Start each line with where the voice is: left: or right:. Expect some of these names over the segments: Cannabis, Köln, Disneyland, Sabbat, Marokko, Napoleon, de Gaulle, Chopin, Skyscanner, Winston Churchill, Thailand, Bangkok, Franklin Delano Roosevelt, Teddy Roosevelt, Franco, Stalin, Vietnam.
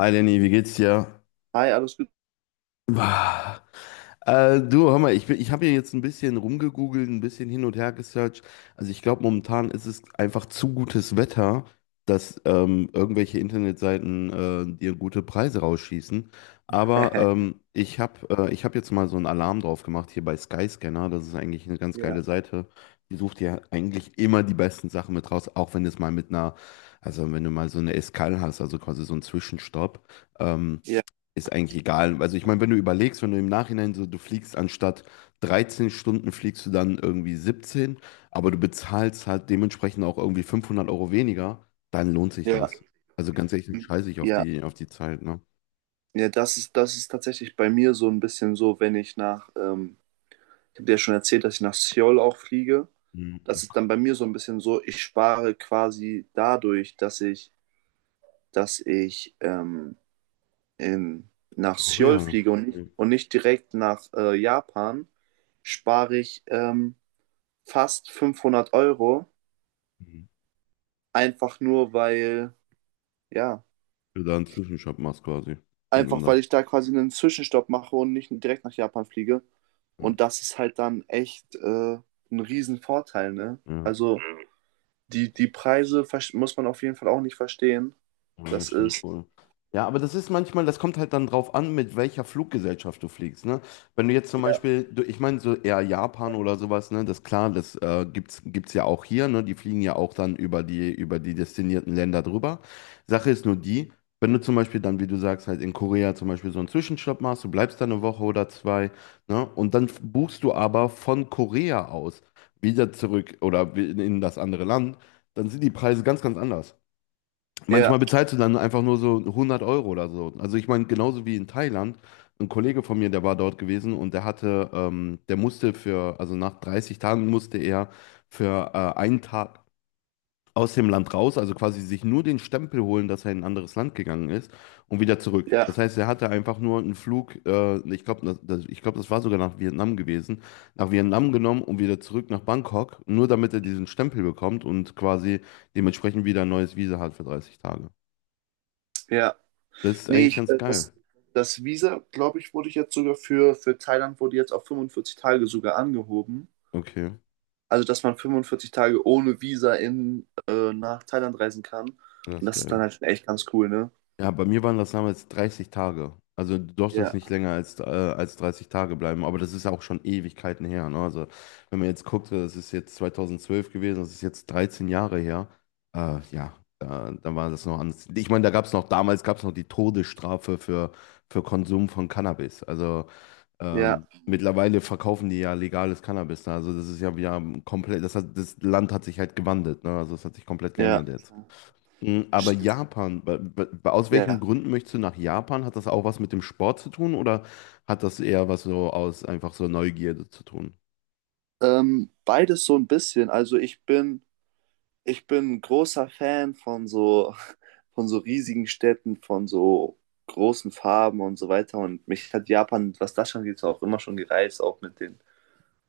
left: Hi Lenny, wie geht's dir?
right: Hi, alles gut?
left: Bah. Du, hör mal, ich habe hier jetzt ein bisschen rumgegoogelt, ein bisschen hin und her gesearched. Also ich glaube, momentan ist es einfach zu gutes Wetter, dass irgendwelche Internetseiten dir gute Preise rausschießen. Aber ich hab jetzt mal so einen Alarm drauf gemacht hier bei Skyscanner. Das ist eigentlich eine ganz
right: Ja,
left: geile Seite. Die sucht ja eigentlich immer die besten Sachen mit raus, auch wenn es mal mit einer, also wenn du mal so eine Escal hast, also quasi so einen Zwischenstopp. Ähm,
right: ja,
left: Ist eigentlich egal. Also ich meine, wenn du überlegst, wenn du im Nachhinein so, du fliegst anstatt 13 Stunden, fliegst du dann irgendwie 17, aber du bezahlst halt dementsprechend auch irgendwie 500 € weniger, dann lohnt sich
right: ja,
left: das. Also ganz ehrlich, dann scheiße ich auf
right: ja,
left: die, auf die Zeit, ne?
right: ja, das ist tatsächlich bei mir so ein bisschen so. Wenn ich nach, Ich habe dir ja schon erzählt, dass ich nach Seoul auch fliege. Das
left: Mhm.
right: ist dann bei mir so ein bisschen so, ich spare quasi dadurch, dass ich, dass ich ähm, in, nach Seoul
left: Korea.
right: fliege und nicht direkt nach Japan, spare ich fast 500 Euro,
left: Mhm.
right: einfach nur weil, ja.
left: Du da einen Zwischenstopp machst quasi. Und dann
right: Einfach weil
left: da.
right: ich da quasi einen Zwischenstopp mache und nicht direkt nach Japan fliege.
left: Mhm.
right: Und das ist halt dann echt ein Riesenvorteil, ne?
left: Ja.
right: Also die Preise muss man auf jeden Fall auch nicht verstehen.
left: Ja,
right: Das
left: das stimmt
right: ist,
left: wohl. Ja, aber das ist manchmal, das kommt halt dann drauf an, mit welcher Fluggesellschaft du fliegst, ne? Wenn du jetzt zum
right: ja,
left: Beispiel, ich meine so eher Japan oder sowas, ne? Das klar, das gibt's ja auch hier, ne? Die fliegen ja auch dann über die destinierten Länder drüber. Sache ist nur die, wenn du zum Beispiel dann, wie du sagst, halt in Korea zum Beispiel so einen Zwischenstopp machst, du bleibst da eine Woche oder zwei, ne? Und dann buchst du aber von Korea aus wieder zurück oder in das andere Land, dann sind die Preise ganz, ganz anders.
right: ja,
left: Manchmal bezahlst du dann einfach nur so 100 € oder so. Also ich meine, genauso wie in Thailand, ein Kollege von mir, der war dort gewesen und der musste also nach 30 Tagen musste er für einen Tag aus dem Land raus, also quasi sich nur den Stempel holen, dass er in ein anderes Land gegangen ist und wieder zurück. Das
right: ja,
left: heißt, er hatte einfach nur einen Flug, ich glaube, das war sogar nach Vietnam gewesen, nach Vietnam genommen und wieder zurück nach Bangkok, nur damit er diesen Stempel bekommt und quasi dementsprechend wieder ein neues Visa hat für 30 Tage.
right: ja.
left: Das ist
right: Nee,
left: eigentlich ganz geil.
right: das Visa, glaube ich, wurde jetzt sogar für Thailand wurde jetzt auf 45 Tage sogar angehoben.
left: Okay,
right: Also, dass man 45 Tage ohne Visa nach Thailand reisen kann.
left: das
right: Und
left: ist
right: das ist dann
left: geil.
right: halt schon echt ganz cool, ne?
left: Ja, bei mir waren das damals 30 Tage. Also du durftest
right: Ja,
left: nicht länger als 30 Tage bleiben, aber das ist ja auch schon Ewigkeiten her. Ne? Also wenn man jetzt guckt, das ist jetzt 2012 gewesen, das ist jetzt 13 Jahre her. Ja, da war das noch anders. Ich meine, da gab es noch, damals gab es noch die Todesstrafe für Konsum von Cannabis. Also,
right: ja,
left: Mittlerweile verkaufen die ja legales Cannabis da. Also das ist ja wieder komplett, das Land hat sich halt gewandelt, ne? Also es hat sich komplett
right: ja.
left: geändert jetzt. Aber
right: Ich-
left: Japan, aus welchen
right: Ja.
left: Gründen möchtest du nach Japan? Hat das auch was mit dem Sport zu tun oder hat das eher was so aus einfach so Neugierde zu tun?
right: Beides so ein bisschen. Also ich bin großer Fan von so, von so riesigen Städten, von so großen Farben und so weiter. Und mich hat Japan, was das schon geht, auch immer schon gereizt, auch mit den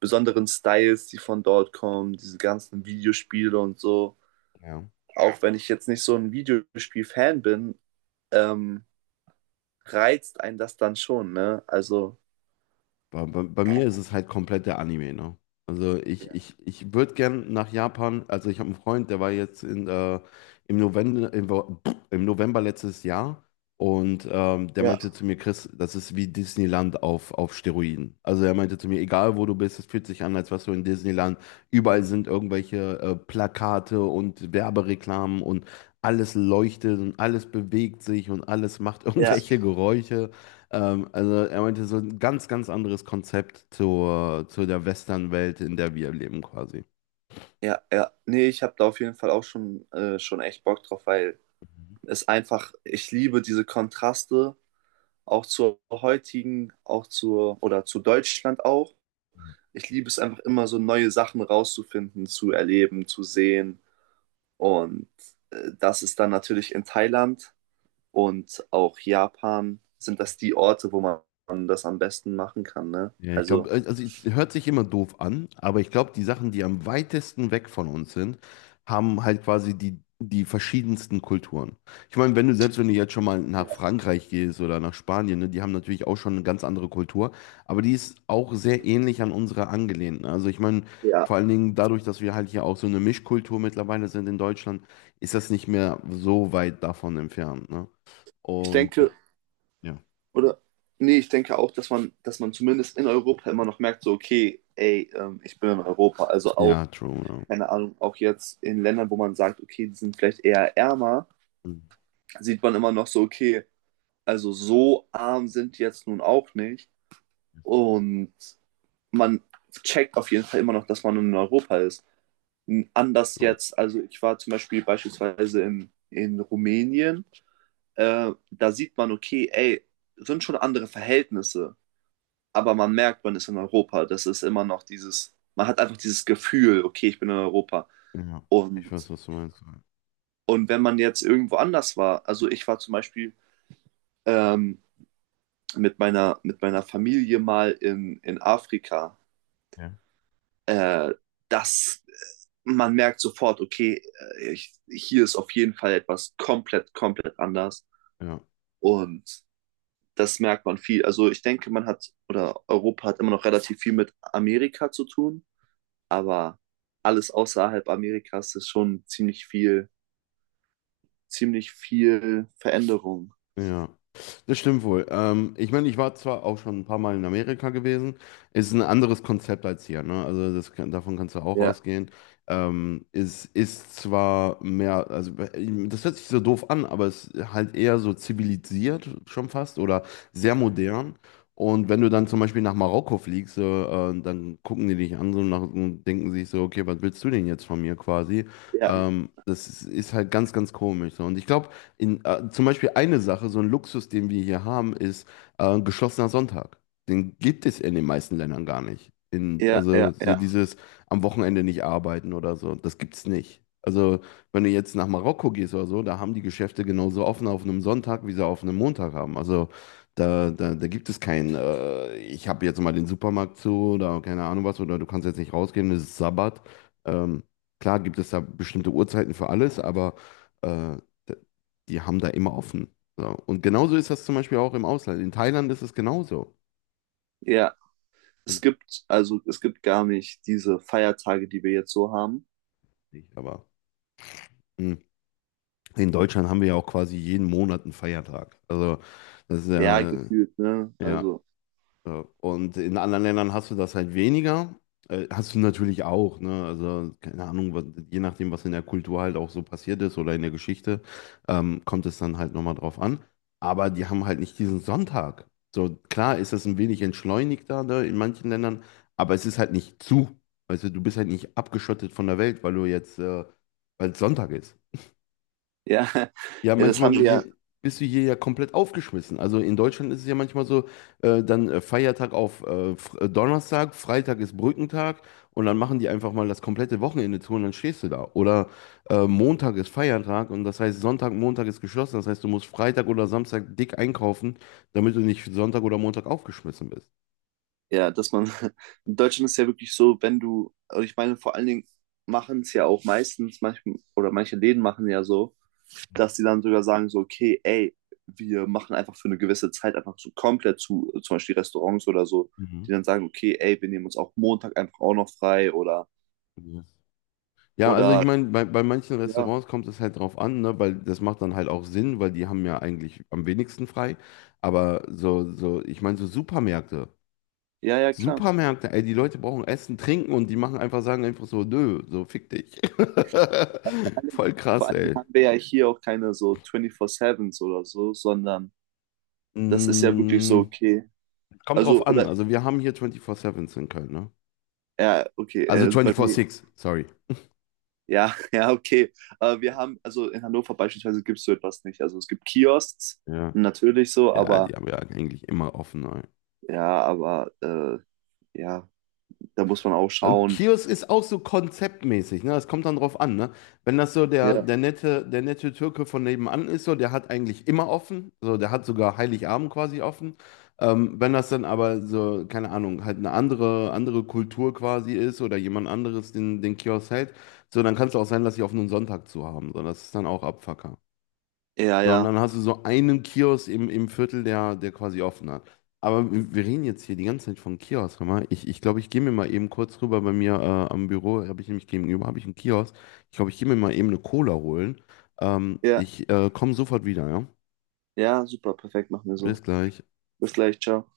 right: besonderen Styles, die von dort kommen, diese ganzen Videospiele und so.
left: Ja.
right: Auch wenn ich jetzt nicht so ein Videospiel-Fan bin, ähm, reizt einen das dann schon, ne? Also,
left: Bei mir ist es halt komplett der Anime, ne? Also ich würde gern nach Japan, also ich habe einen Freund, der war jetzt in, im November, im, Wo- im November letztes Jahr und der
right: ja,
left: meinte zu mir, Chris, das ist wie Disneyland auf Steroiden. Also er meinte zu mir, egal wo du bist, es fühlt sich an, als wärst du in Disneyland. Überall sind irgendwelche Plakate und Werbereklamen und alles leuchtet und alles bewegt sich und alles macht
right: ja.
left: irgendwelche Geräusche. Also er meinte so ein ganz, ganz anderes Konzept zu der Western-Welt, in der wir leben quasi.
right: Ja, ja. Nee, ich habe da auf jeden Fall auch schon, schon echt Bock drauf, weil es einfach, ich liebe diese Kontraste, auch zur heutigen, auch zur, oder zu Deutschland auch. Ich liebe es einfach immer so neue Sachen rauszufinden, zu erleben, zu sehen. Und das ist dann natürlich in Thailand und auch Japan sind das die Orte, wo man das am besten machen kann, ne?
left: Ja, ich glaube,
right: Also,
left: also es hört sich immer doof an, aber ich glaube, die Sachen, die am weitesten weg von uns sind, haben halt quasi die verschiedensten Kulturen. Ich meine, wenn du jetzt schon mal nach
right: ja.
left: Frankreich gehst oder nach Spanien, ne, die haben natürlich auch schon eine ganz andere Kultur, aber die ist auch sehr ähnlich an unsere angelehnt. Ne? Also ich meine,
right: Ja.
left: vor allen Dingen dadurch, dass wir halt hier auch so eine Mischkultur mittlerweile sind in Deutschland, ist das nicht mehr so weit davon entfernt, ne?
right: Ich
left: Und
right: denke,
left: ja,
right: Oder, nee, ich denke auch, dass man zumindest in Europa immer noch merkt, so, okay, ey, ich bin in Europa. Also
left: ja,
right: auch,
left: true, ja.
right: keine Ahnung, auch jetzt in Ländern, wo man sagt, okay, die sind vielleicht eher ärmer, sieht man immer noch so, okay, also so arm sind die jetzt nun auch nicht. Und man checkt auf jeden Fall immer noch, dass man in Europa ist. Anders
left: True.
right: jetzt, also ich war zum Beispiel beispielsweise in Rumänien, da sieht man, okay, ey, sind schon andere Verhältnisse. Aber man merkt, man ist in Europa. Das ist immer noch dieses, man hat einfach dieses Gefühl, okay, ich bin in Europa.
left: Ja, ich
right: Und,
left: weiß, was du meinst.
right: und wenn man jetzt irgendwo anders war, also ich war zum Beispiel ähm, mit meiner Familie mal in Afrika,
left: Ja,
right: äh, das, man merkt sofort, okay, hier ist auf jeden Fall etwas komplett, komplett anders.
left: ja.
right: Und das merkt man viel. Also ich denke, man hat, oder Europa hat immer noch relativ viel mit Amerika zu tun, aber alles außerhalb Amerikas ist schon ziemlich viel Veränderung.
left: Ja, das stimmt wohl. Ich meine, ich war zwar auch schon ein paar Mal in Amerika gewesen, ist ein anderes Konzept als hier, ne? Also davon kannst du auch
right: Ja,
left: ausgehen. Es ist zwar mehr, also das hört sich so doof an, aber es ist halt eher so zivilisiert schon fast oder sehr modern. Und wenn du dann zum Beispiel nach Marokko fliegst, so, dann gucken die dich an so nach, und denken sich so, okay, was willst du denn jetzt von mir quasi?
right: ja,
left: Das ist halt ganz, ganz komisch. So. Und ich glaube, zum Beispiel eine Sache, so ein Luxus, den wir hier haben, ist geschlossener Sonntag. Den gibt es in den meisten Ländern gar nicht.
right: ja,
left: Also
right: ja,
left: so
right: ja,
left: dieses am Wochenende nicht arbeiten oder so, das gibt es nicht. Also wenn du jetzt nach Marokko gehst oder so, da haben die Geschäfte genauso offen auf einem Sonntag, wie sie auf einem Montag haben. Also da gibt es kein, ich habe jetzt mal den Supermarkt zu oder keine Ahnung was, oder du kannst jetzt nicht rausgehen, es ist Sabbat. Ähm, klar gibt es da bestimmte Uhrzeiten für alles, aber. Äh, Die haben da immer offen. So. Und genauso ist das zum Beispiel auch im Ausland. In Thailand ist es genauso.
right: ja.
left: Hm,
right: Also es gibt gar nicht diese Feiertage, die wir jetzt so haben.
left: nicht, aber hm. In Deutschland haben wir ja auch quasi jeden Monat einen Feiertag. Also das ist
right: Ja,
left: ja,
right: gefühlt, ne?
left: ja.
right: Also,
left: Ja, und in anderen Ländern hast du das halt weniger. Hast du natürlich auch, ne? Also, keine Ahnung, je nachdem, was in der Kultur halt auch so passiert ist oder in der Geschichte, kommt es dann halt nochmal drauf an. Aber die haben halt nicht diesen Sonntag. So, klar ist das ein wenig entschleunigter, ne, in manchen Ländern, aber es ist halt nicht zu. Also, du bist halt nicht abgeschottet von der Welt, weil es Sonntag ist.
right: ja,
left: Ja,
right: ja, das haben
left: manchmal
right: wir
left: hier,
right: ja,
left: bist du hier ja komplett aufgeschmissen. Also in Deutschland ist es ja manchmal so, dann Feiertag auf Donnerstag, Freitag ist Brückentag und dann machen die einfach mal das komplette Wochenende zu und dann stehst du da. Oder Montag ist Feiertag und das heißt Sonntag, Montag ist geschlossen. Das heißt, du musst Freitag oder Samstag dick einkaufen, damit du nicht Sonntag oder Montag aufgeschmissen bist.
right: ja, in Deutschland ist ja wirklich so, wenn du, also ich meine, vor allen Dingen machen es ja auch meistens, manchmal, oder manche Läden machen ja so,
left: Mhm.
right: dass sie dann sogar sagen, so, okay, ey, wir machen einfach für eine gewisse Zeit einfach so komplett zu, zum Beispiel Restaurants oder so,
left: Mhm.
right: die dann sagen, okay, ey, wir nehmen uns auch Montag einfach auch noch frei oder,
left: Ja. Ja, also ich
right: oder,
left: meine, bei manchen
right: ja,
left: Restaurants kommt es halt drauf an, ne, weil das macht dann halt auch Sinn, weil die haben ja eigentlich am wenigsten frei. Aber ich meine, so Supermärkte.
right: ja, ja, klar.
left: Supermärkte, ey, die Leute brauchen Essen, Trinken und die sagen einfach so, nö, so fick dich.
right: Vor allen Dingen,
left: Voll
right: vor
left: krass,
right: allen Dingen
left: ey.
right: haben wir ja hier auch keine so 24-7s oder so, sondern das ist ja wirklich so,
left: Mm,
right: okay.
left: Kommt
right: Also,
left: drauf an.
right: oder,
left: Also wir haben hier 24-7s in Köln, ne?
right: ja, okay,
left: Also
right: also bei mir,
left: 24-6, sorry.
right: ja, ja, okay. Wir haben, also in Hannover beispielsweise gibt es so etwas nicht. Also es gibt Kiosks,
left: Ja.
right: natürlich so,
left: Ja, die haben ja eigentlich immer offen.
right: aber ja, da muss man auch
left: Also
right: schauen.
left: Kiosk ist auch so konzeptmäßig, ne? Das kommt dann drauf an, ne? Wenn das so
right: Ja,
left: der nette Türke von nebenan ist, so, der hat eigentlich immer offen, so, der hat sogar Heiligabend quasi offen. Wenn das dann aber so, keine Ahnung, halt eine andere Kultur quasi ist oder jemand anderes den Kiosk hält, so, dann kann es auch sein, dass sie auf einen Sonntag zu haben. So, das ist dann auch Abfuck
right: Ja, ja,
left: sondern hast du so einen Kiosk im Viertel, der quasi offen hat. Aber wir reden jetzt hier die ganze Zeit von Kiosk. Hör mal, ich glaube, ich gehe mir mal eben kurz rüber bei mir am Büro, habe ich nämlich gegenüber, habe ich einen Kiosk. Ich glaube, ich gehe mir mal eben eine Cola holen.
right: ja.
left: Ich komme sofort wieder, ja?
right: ja, super, perfekt, machen wir so.
left: Bis gleich.
right: Bis gleich, ciao.